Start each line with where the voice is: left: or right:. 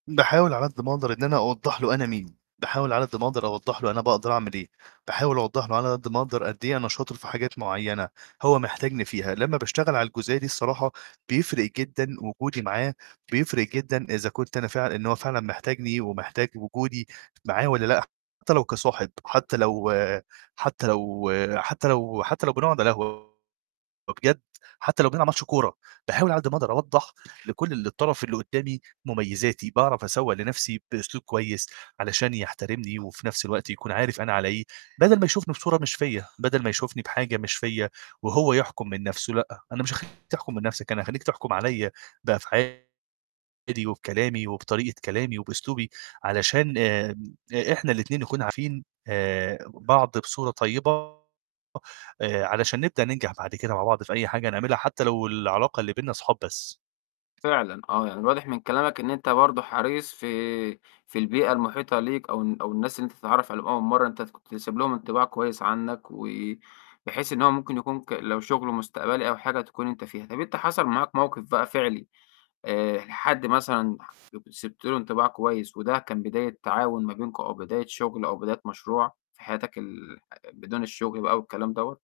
right: باحاول على قد ما أقدر إن أنا أوضّح له أنا مين، باحاول على قد ما أقدر أوضّح له أنا باقدر أعمل إيه، باحاول أوضّح له على قد ما أقدر قد إيه أنا شاطر في حاجات معيّنة، هو محتاجني فيها لمّا باشتغل على الجزئية دي الصراحة بيفرق جدًا وجودي معاه، بيفرق جدًا إذا كنت أنا فعلًا إن هو فعلًا محتاجني ومحتاج وجودي معاه والّا لأ. حتّى لو كصاحب حتّى لو حتى لو حتّى لو حتّى لو بنقعد على قهوة، وبجد حتّى لو بنلعب ماتش كورة، باحاول على قد ما أقدر أوضّح لكل الطرف اللي قُدّامي مُميّزاتي، باعرف أسوّق لنَفْسي بأسلوب كويس علشان يحترمني وفي نَفْس الوقت يكون عارف أنا على إيه، بَدَل ما يشوفني بصورة مش فيّا، بَدَل ما يشوفني بحاجة مش فيّا، وهو يحكُم من نَفْسه، لأ. أنا مش هاخلّيك تحكُم من نَفْسك، أنا هاخلّيك تحكُم عليّا بأفعالي وبكلامي وبطريقة كلامي وبأسلوبي علشان آآ إ إحنا الاتنين نكون عارفين آآ بعض بصورة طيبة، آآ علشان نبدأ ننجح بعد كده مع بعض في أي حاجة نعملها حتّى لو العلاقة اللي بيننا صحاب بس.
left: فعلًا آه. يعني واضح من كلامك إن أنت برضه حريص في في البيئة المحيطة ليك أو الن أو الناس اللي أنت بتتعرّف عليهم أول مرّة، أنت كنت سايب لهم انطباع كويس عنّك، وبحيث إن هو ممكن يكون ك لو شُغل مستقبلي أو حاجة تكون أنت فيها. طَب أنت حصل معاك موقِف بقى فعلي آآ ح حد مثلًا [unintelligible] كنت سِبت له انطباع كويس، وده كان بداية تعاون ما بينكم أو بداية شُغل أو بداية مشروع في حياتك ال بدون الشُغل بقى أو الكلام دوّة؟